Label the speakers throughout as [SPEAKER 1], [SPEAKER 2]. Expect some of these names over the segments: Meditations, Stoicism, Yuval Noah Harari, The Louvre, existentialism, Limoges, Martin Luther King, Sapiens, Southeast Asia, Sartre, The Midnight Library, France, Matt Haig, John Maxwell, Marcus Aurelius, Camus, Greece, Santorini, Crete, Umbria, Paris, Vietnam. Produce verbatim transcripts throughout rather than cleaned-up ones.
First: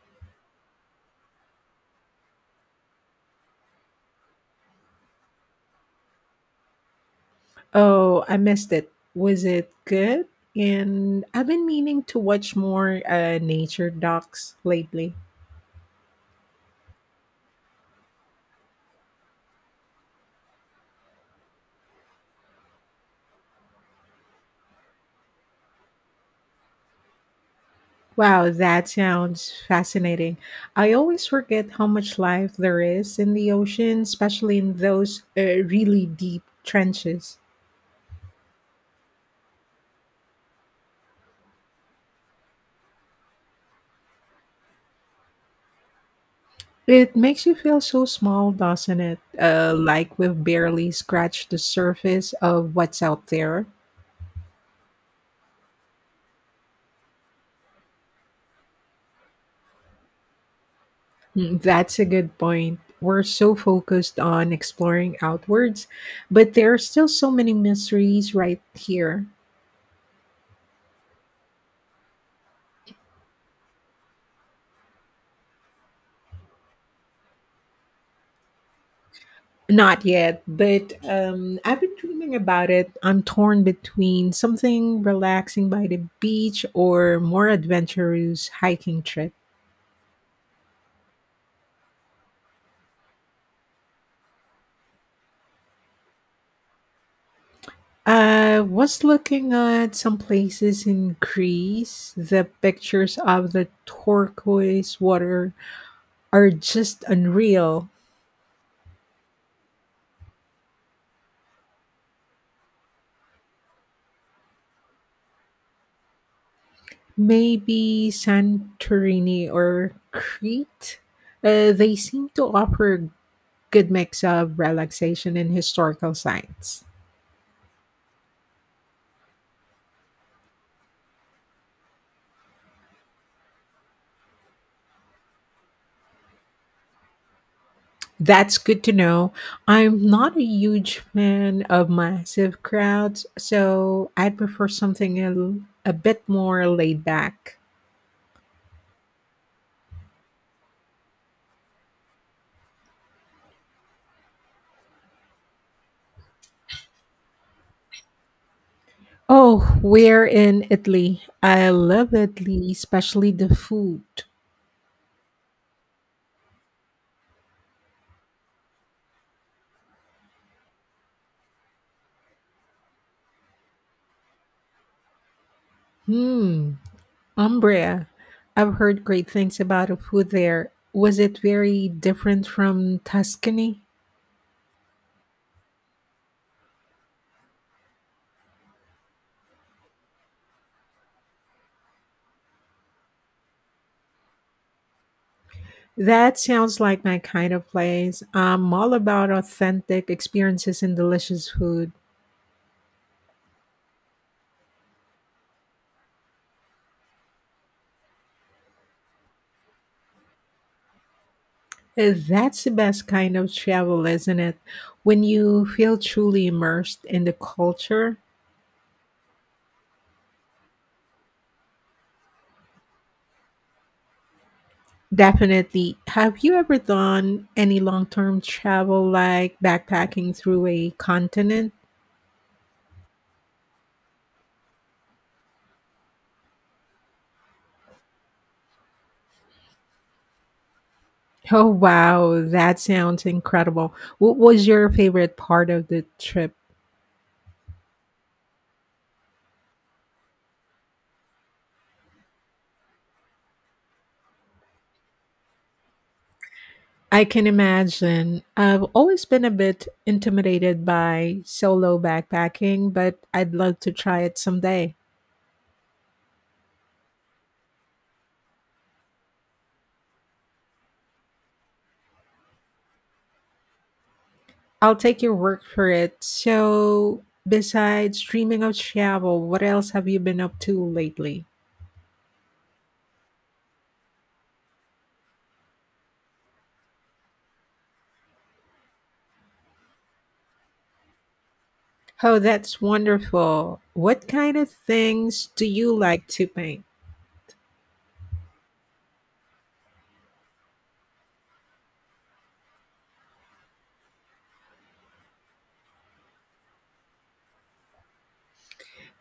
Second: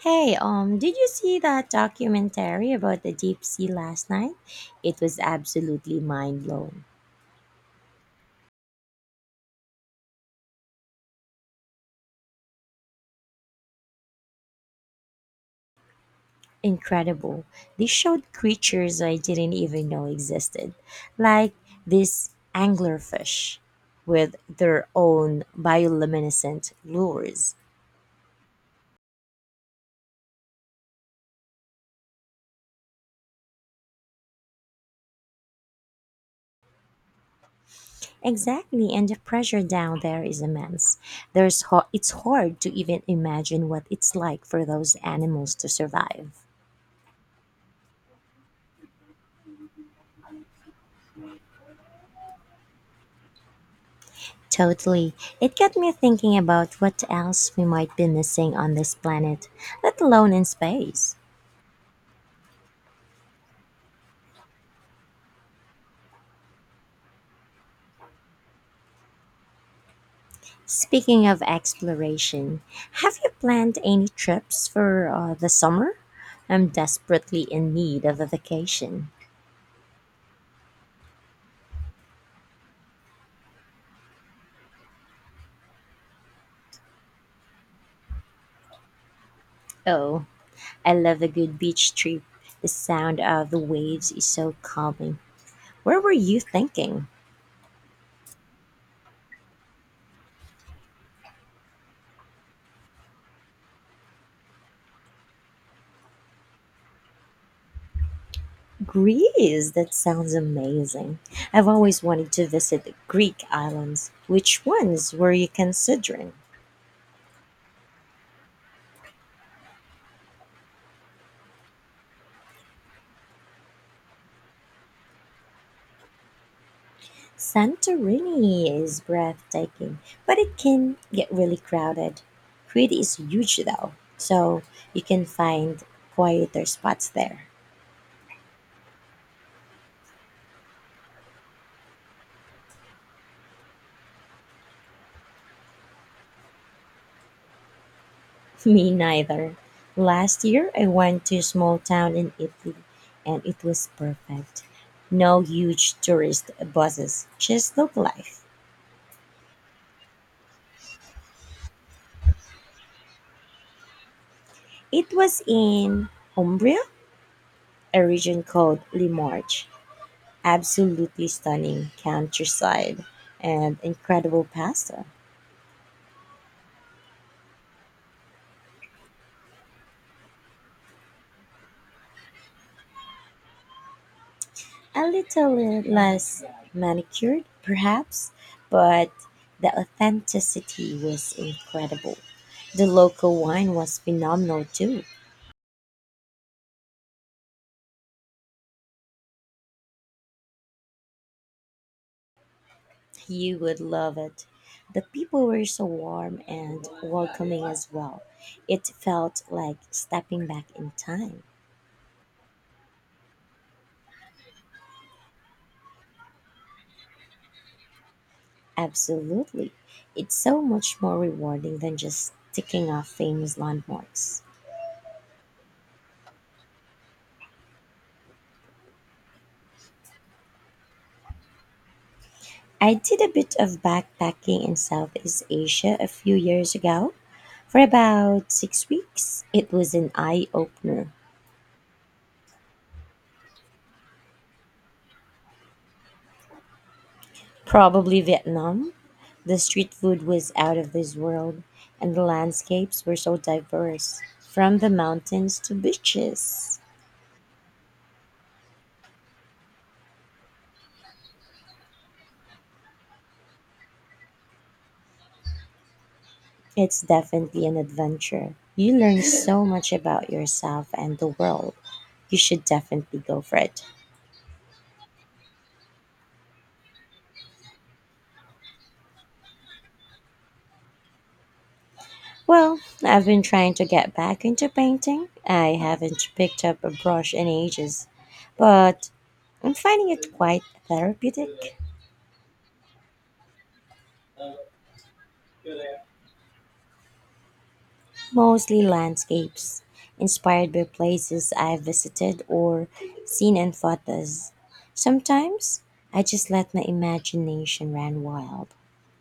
[SPEAKER 1] Hey, um, did you see that documentary about the deep sea last night? It was absolutely mind blowing.
[SPEAKER 2] Oh, I missed it. Was it good? And I've been meaning to watch more uh, nature docs lately.
[SPEAKER 1] Incredible. They showed creatures I didn't even know existed, like this anglerfish with their own bioluminescent lures.
[SPEAKER 2] Wow, that sounds fascinating. I always forget how much life there is in the ocean, especially in those uh, really deep trenches.
[SPEAKER 1] Exactly, and the pressure down there is immense. There's ho- it's hard to even imagine what it's like for those animals to survive.
[SPEAKER 2] It makes you feel so small, doesn't it? Uh, like we've barely scratched the surface of what's out there.
[SPEAKER 1] Totally. It got me thinking about what else we might be missing on this planet, let alone in space.
[SPEAKER 2] Mm, That's a good point. We're so focused on exploring outwards, but there are still so many mysteries right here.
[SPEAKER 1] Speaking of exploration, have you planned any trips for uh, the summer? I'm desperately in need of a vacation.
[SPEAKER 2] Not yet, but um, I've been dreaming about it. I'm torn between something relaxing by the beach or more adventurous hiking trip.
[SPEAKER 1] Oh, I love a good beach trip. The sound of the waves is so calming. Where were you thinking?
[SPEAKER 2] I was looking at some places in Greece. The pictures of the turquoise water are just unreal.
[SPEAKER 1] Greece, that sounds amazing. I've always wanted to visit the Greek islands. Which ones were you considering?
[SPEAKER 2] Maybe Santorini or Crete. Uh, they seem to offer a good mix of relaxation and historical sites.
[SPEAKER 1] Santorini is breathtaking, but it can get really crowded. Crete is huge though, so you can find quieter spots there.
[SPEAKER 2] That's good to know. I'm not a huge fan of massive crowds, so I'd prefer something a, a bit more laid back.
[SPEAKER 1] Me neither. Last year I went to a small town in Italy and it was perfect. No huge tourist buses, just local life.
[SPEAKER 2] Oh, we're in Italy. I love Italy, especially the food.
[SPEAKER 1] It was in Umbria, a region called Limoges. Absolutely stunning countryside and incredible pasta.
[SPEAKER 2] Hmm. Umbria. I've heard great things about the food there. Was it very different from Tuscany?
[SPEAKER 1] A little less manicured, perhaps, but the authenticity was incredible. The local wine was phenomenal too.
[SPEAKER 2] That sounds like my kind of place. I'm all about authentic experiences and delicious food.
[SPEAKER 1] You would love it. The people were so warm and welcoming as well. It felt like stepping back in time.
[SPEAKER 2] Uh, That's the best kind of travel, isn't it? When you feel truly immersed in the culture.
[SPEAKER 1] Absolutely. It's so much more rewarding than just ticking off famous landmarks.
[SPEAKER 2] Definitely. Have you ever done any long term travel like backpacking through a continent?
[SPEAKER 1] I did a bit of backpacking in Southeast Asia a few years ago for about six weeks. It was an eye opener.
[SPEAKER 2] Oh, wow. That sounds incredible. What was your favorite part of the trip?
[SPEAKER 1] Probably Vietnam. The street food was out of this world, and the landscapes were so diverse from the mountains to beaches.
[SPEAKER 2] I can imagine. I've always been a bit intimidated by solo backpacking, but I'd love to try it someday.
[SPEAKER 1] It's definitely an adventure. You learn so much about yourself and the world. You should definitely go for it.
[SPEAKER 2] I'll take your word for it. So, besides dreaming of travel, what else have you been up to lately?
[SPEAKER 1] Well, I've been trying to get back into painting. I haven't picked up a brush in ages, but I'm finding it quite therapeutic.
[SPEAKER 2] Oh, that's wonderful. What kind of things do you like to paint?
[SPEAKER 1] Mostly landscapes, inspired by places I've visited or seen in photos. Sometimes I just let my imagination run wild.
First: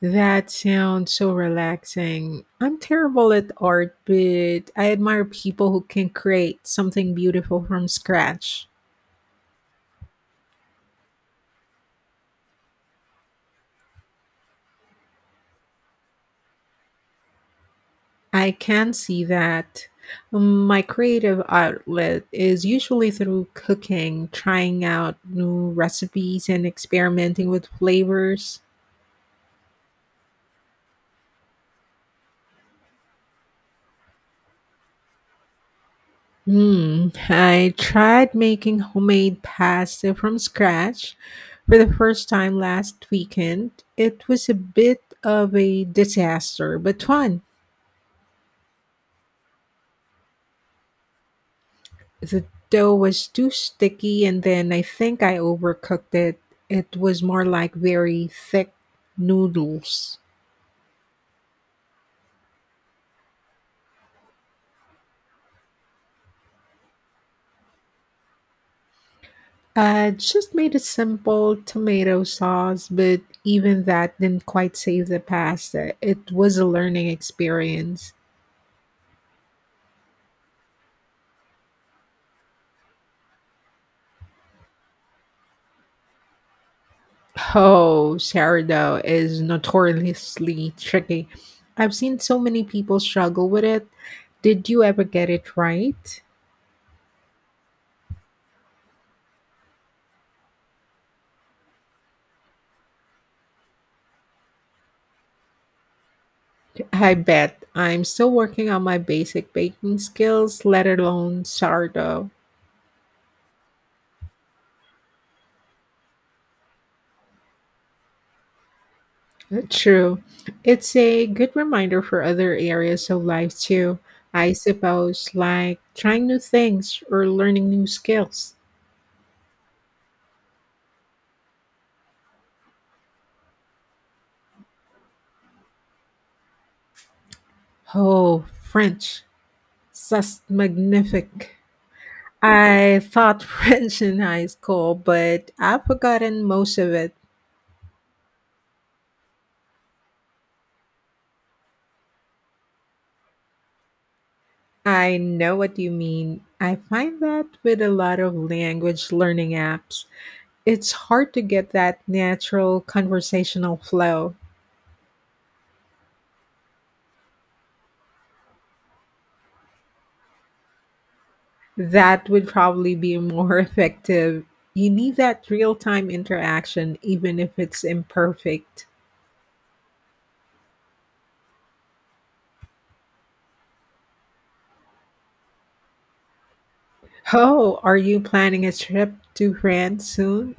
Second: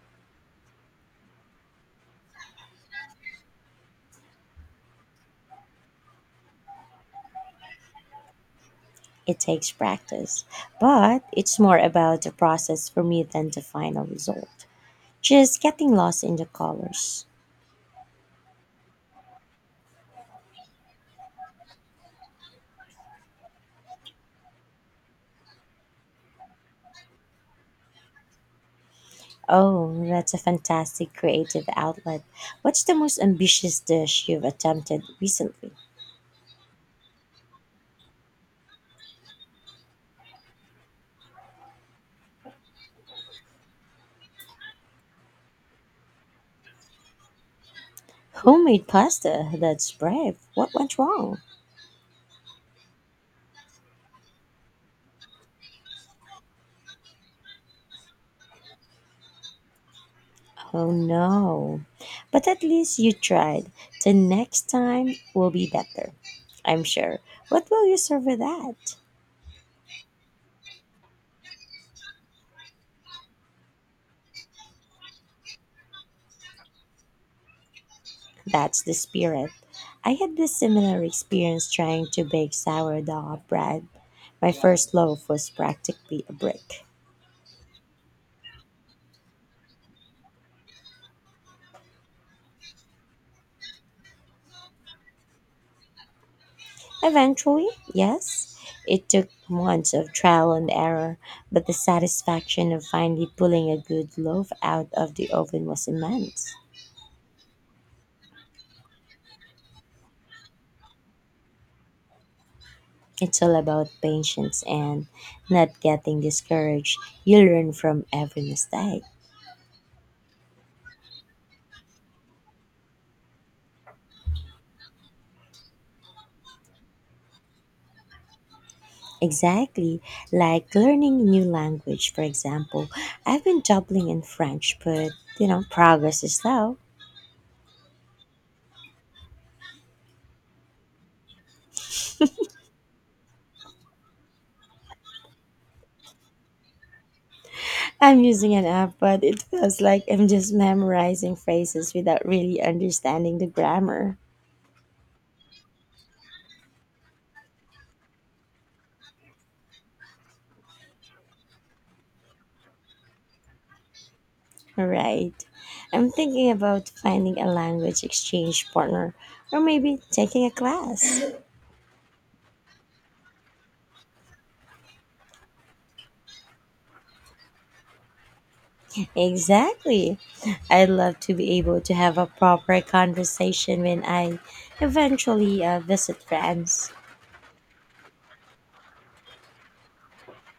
[SPEAKER 2] That sounds so relaxing. I'm terrible at art, but I admire people who can create something beautiful from scratch.
[SPEAKER 1] It takes practice, but it's more about the process for me than the final result. Just getting lost in the colors.
[SPEAKER 2] I can see that. Um, My creative outlet is usually through cooking, trying out new recipes, and experimenting with flavors.
[SPEAKER 1] Oh, that's a fantastic creative outlet. What's the most ambitious dish you've attempted recently?
[SPEAKER 2] Hmm. I tried making homemade pasta from scratch for the first time last weekend. It was a bit of a disaster, but fun.
[SPEAKER 1] Homemade pasta? That's brave. What went wrong?
[SPEAKER 2] The dough was too sticky, and then I think I overcooked it. It was more like very thick noodles.
[SPEAKER 1] Oh no. But at least you tried. The next time will be better, I'm sure. What will you serve with that?
[SPEAKER 2] I just made a simple tomato sauce, but even that didn't quite save the pasta. It was a learning experience.
[SPEAKER 1] That's the spirit. I had this similar experience trying to bake sourdough bread. My first loaf was practically a brick.
[SPEAKER 2] Oh, sourdough is notoriously tricky. I've seen so many people struggle with it. Did you ever get it right?
[SPEAKER 1] Eventually, yes, it took months of trial and error, but the satisfaction of finally pulling a good loaf out of the oven was immense.
[SPEAKER 2] I bet. I'm still working on my basic baking skills, let alone sourdough.
[SPEAKER 1] It's all about patience and not getting discouraged. You learn from every mistake.
[SPEAKER 2] True. It's a good reminder for other areas of life too, I suppose, like trying new things or learning new skills.
[SPEAKER 1] Exactly, like learning a new language, for example. I've been dabbling in French, but you know, progress is slow.
[SPEAKER 2] Oh, French. Ça, c'est magnifique. I taught French in high school, but I've forgotten most of it.
[SPEAKER 1] I'm using an app, but it feels like I'm just memorizing phrases without really understanding the grammar.
[SPEAKER 2] I know what you mean. I find that with a lot of language learning apps, it's hard to get that natural conversational flow.
[SPEAKER 1] Right. I'm thinking about finding a language exchange partner or maybe taking a class.
[SPEAKER 2] That would probably be more effective. You need that real time interaction, even if it's imperfect.
[SPEAKER 1] Exactly. I'd love to be able to have a proper conversation when I eventually uh, visit France.
[SPEAKER 2] Oh, are you planning a trip to France soon?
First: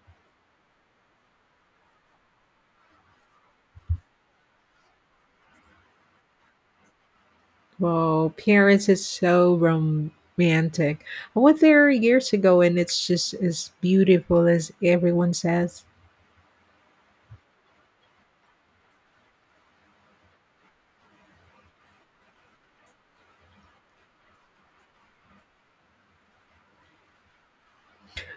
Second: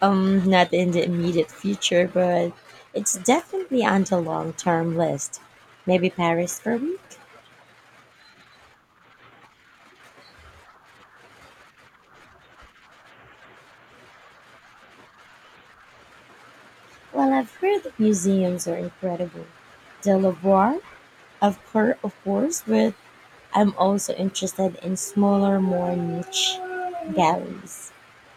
[SPEAKER 1] Um, not in the immediate future, but it's definitely on the long-term list. Maybe Paris for a week?
[SPEAKER 2] Well, Paris is so romantic. I went there years ago and it's just as beautiful as everyone says.
[SPEAKER 1] Well, I've heard that museums are incredible. The Louvre, of course, of course, but I'm also interested in smaller, more niche galleries.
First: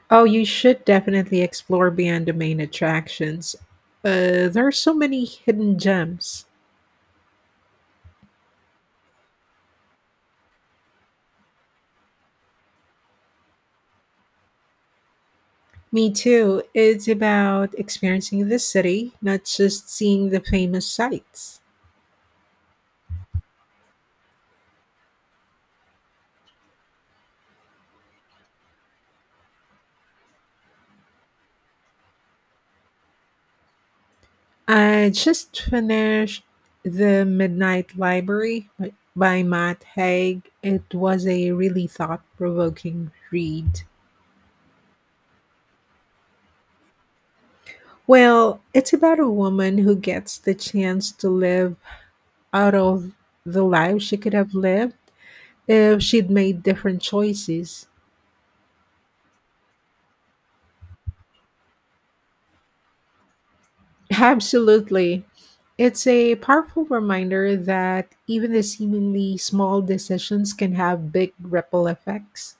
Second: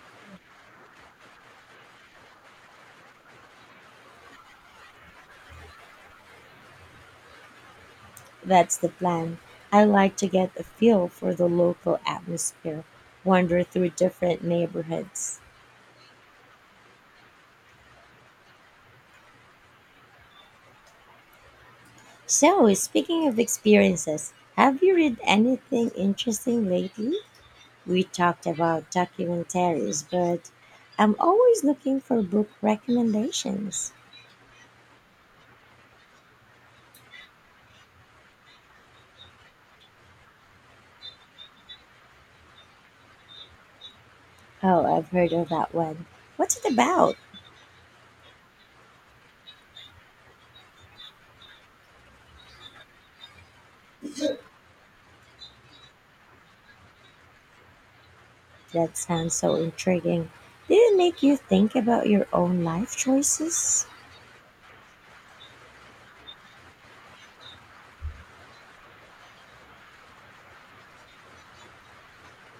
[SPEAKER 2] Oh, you should definitely explore beyond the main attractions. Uh, there are so many hidden gems.
[SPEAKER 1] That's the plan. I like to get a feel for the local atmosphere, wander through different neighborhoods.
[SPEAKER 2] Me too. It's about experiencing the city, not just seeing the famous sights.
[SPEAKER 1] So, speaking of experiences, have you read anything interesting lately? We talked about documentaries, but I'm always looking for book recommendations.
[SPEAKER 2] I just finished The Midnight Library by by Matt Haig. It was a really thought provoking read.
[SPEAKER 1] Oh, I've heard of that one. What's it about?
[SPEAKER 2] Well, it's about a woman who gets the chance to live out of the life she could have lived if she'd made different choices.
[SPEAKER 1] That sounds so intriguing. Did it make you think about your own life choices?
[SPEAKER 2] Absolutely. It's a powerful reminder that even the seemingly small decisions can have big ripple effects.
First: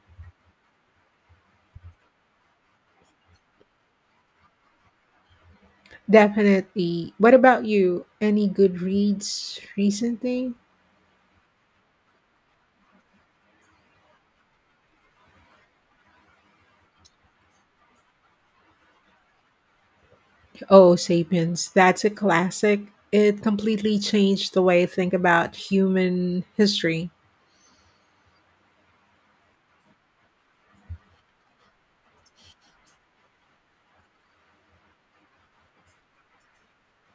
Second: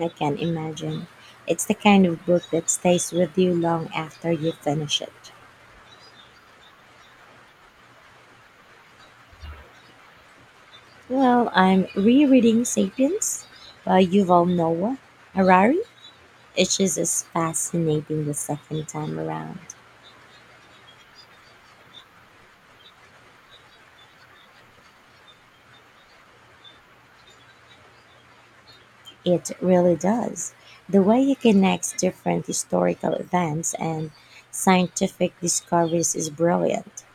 [SPEAKER 1] I can imagine. It's the kind of book that stays with you long after you finish it.
[SPEAKER 2] Definitely. What about you? Any good reads recently?
[SPEAKER 1] Well, I'm rereading *Sapiens* by Yuval Noah Harari. It just is fascinating the second time around.
[SPEAKER 2] Oh, Sapiens. That's a classic. It completely changed the way I think about human history.
[SPEAKER 1] It really does. The way he connects different historical events and scientific discoveries is brilliant.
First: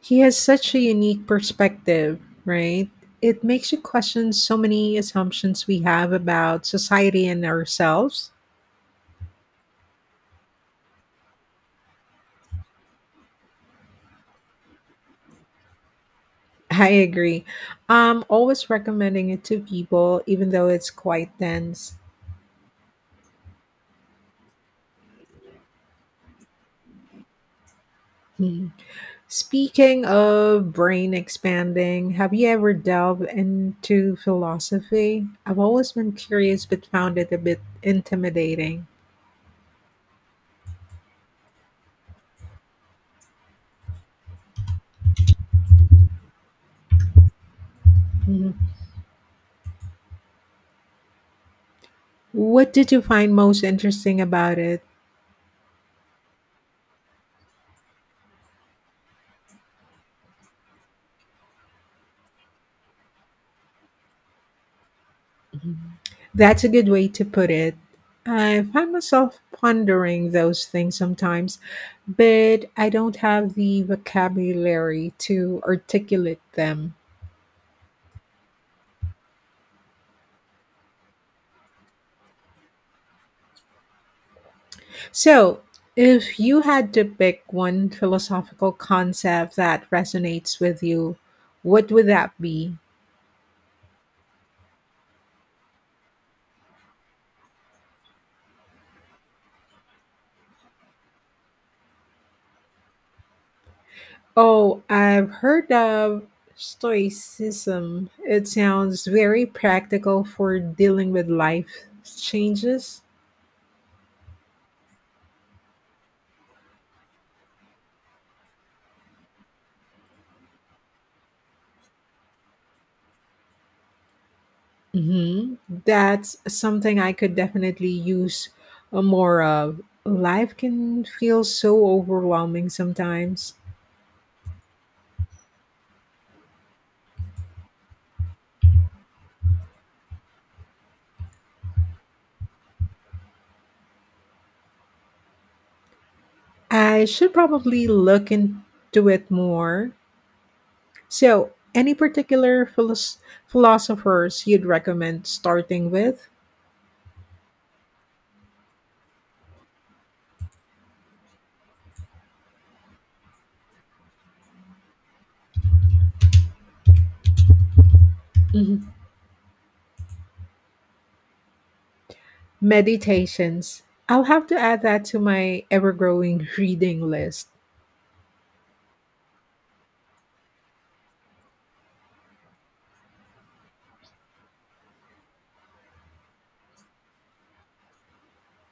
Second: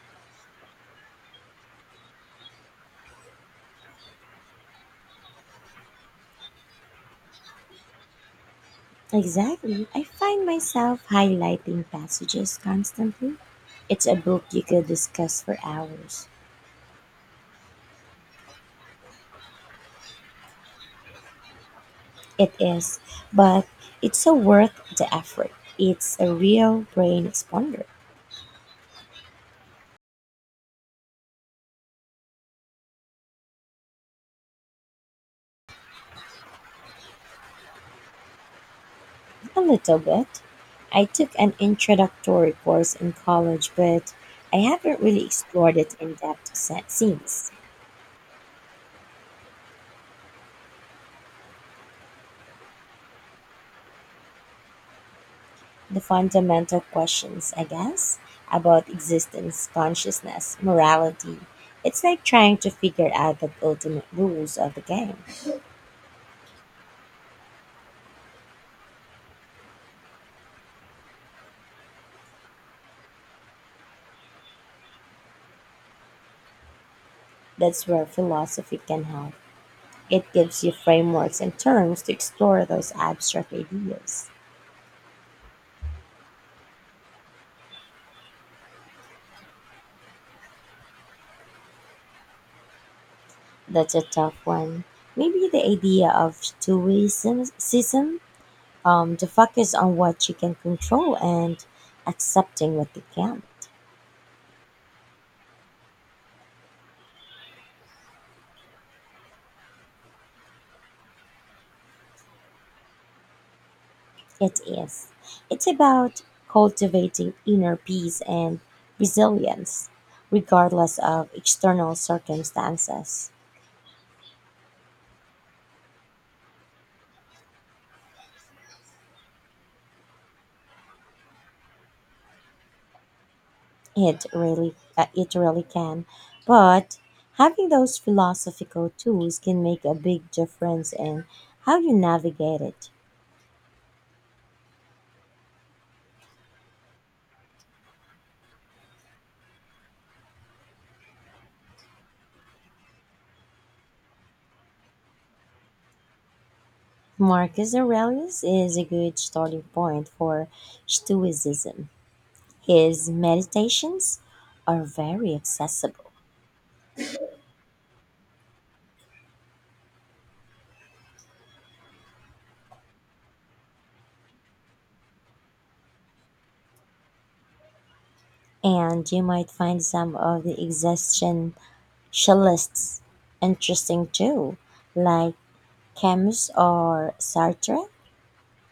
[SPEAKER 2] He has such a unique perspective, right? It makes you question so many assumptions we have about society and ourselves.
[SPEAKER 1] Exactly. I find myself highlighting passages constantly. It's a book you could discuss for hours.
[SPEAKER 2] I agree. I'm always recommending it to people, even though it's quite dense.
[SPEAKER 1] It is, but it's so worth the effort. It's a real brain expander.
[SPEAKER 2] Hmm. Speaking of brain expanding, have you ever delved into philosophy? I've always been curious but found it a bit intimidating.
[SPEAKER 1] A little bit. I took an introductory course in college, but I haven't really explored it in depth se- since.
[SPEAKER 2] Mhm. What did you find most interesting about it?
[SPEAKER 1] The fundamental questions, I guess, about existence, consciousness, morality. It's like trying to figure out the ultimate rules of the game.
[SPEAKER 2] That's a good way to put it. I find myself pondering those things sometimes, but I don't have the vocabulary to articulate them.
[SPEAKER 1] That's where philosophy can help. It gives you frameworks and terms to explore those abstract ideas.
[SPEAKER 2] So, if you had to pick one philosophical concept that resonates with you, what would that be?
[SPEAKER 1] That's a tough one. Maybe the idea of two-way um, the focus on what you can control and accepting what you can.
[SPEAKER 2] Oh, I've heard of Stoicism. It sounds very practical for dealing with life changes.
[SPEAKER 1] It is. It's about cultivating inner peace and resilience, regardless of external circumstances.
[SPEAKER 2] Hmm. That's something I could definitely use uh, more of. Life can feel so overwhelming sometimes.
[SPEAKER 1] It really, uh, it really can. But having those philosophical tools can make a big difference in how you navigate it.
[SPEAKER 2] I should probably look into it more. So, any particular philos- philosophers you'd recommend starting with?
[SPEAKER 1] Marcus Aurelius is a good starting point for Stoicism. His meditations are very accessible,
[SPEAKER 2] Mhm. Meditations. I'll have to add that to my ever growing reading list.
[SPEAKER 1] and you might find some of the existentialists interesting too, like Camus or Sartre,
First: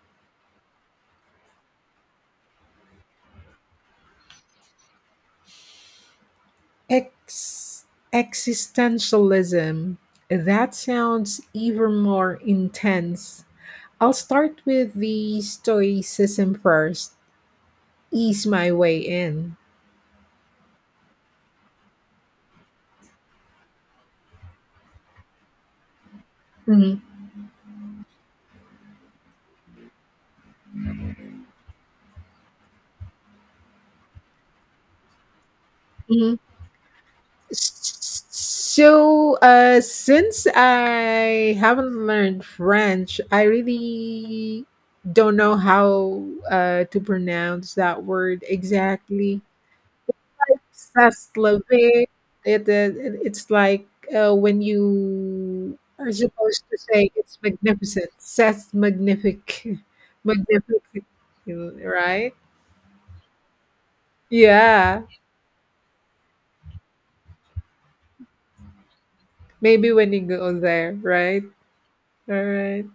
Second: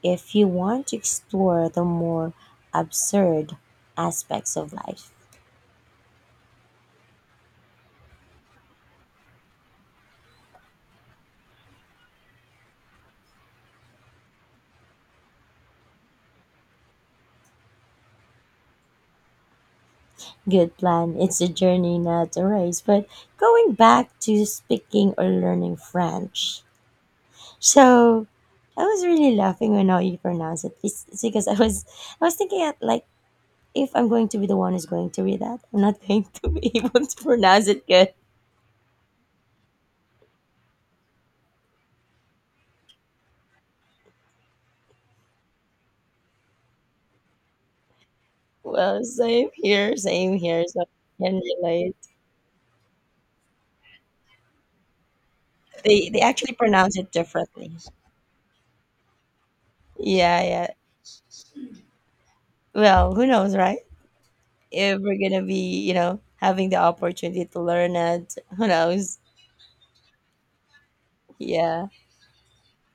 [SPEAKER 1] if you want to explore the more absurd aspects of life.
[SPEAKER 2] Ex- existentialism. That sounds even more intense. I'll start with the Stoicism first, ease my way in.
[SPEAKER 1] Good plan. It's a journey, not a race. But going back to speaking or learning French,
[SPEAKER 2] Mhm.
[SPEAKER 1] so I was really laughing when how you pronounce it bes- because I was I was thinking at like if I'm going to be the one who's going to read that, I'm not going
[SPEAKER 2] Mhm.
[SPEAKER 1] to be able to pronounce it good.
[SPEAKER 2] So, uh, since I haven't learned French, I really don't know how uh, to pronounce that word
[SPEAKER 1] Well,
[SPEAKER 2] exactly.
[SPEAKER 1] same here, same here. So I can relate.
[SPEAKER 2] Saslavik. It, it, it's like uh, when you
[SPEAKER 1] They
[SPEAKER 2] are
[SPEAKER 1] they actually
[SPEAKER 2] supposed to
[SPEAKER 1] pronounce
[SPEAKER 2] say
[SPEAKER 1] it
[SPEAKER 2] it's
[SPEAKER 1] differently.
[SPEAKER 2] magnificent. Sas magnific.
[SPEAKER 1] Yeah, yeah.
[SPEAKER 2] Magnific. Right?
[SPEAKER 1] Well, who knows, right? If
[SPEAKER 2] Yeah.
[SPEAKER 1] we're gonna be, you know, having the opportunity to learn it, who knows?
[SPEAKER 2] Maybe when you go there, right?
[SPEAKER 1] Yeah.
[SPEAKER 2] All right.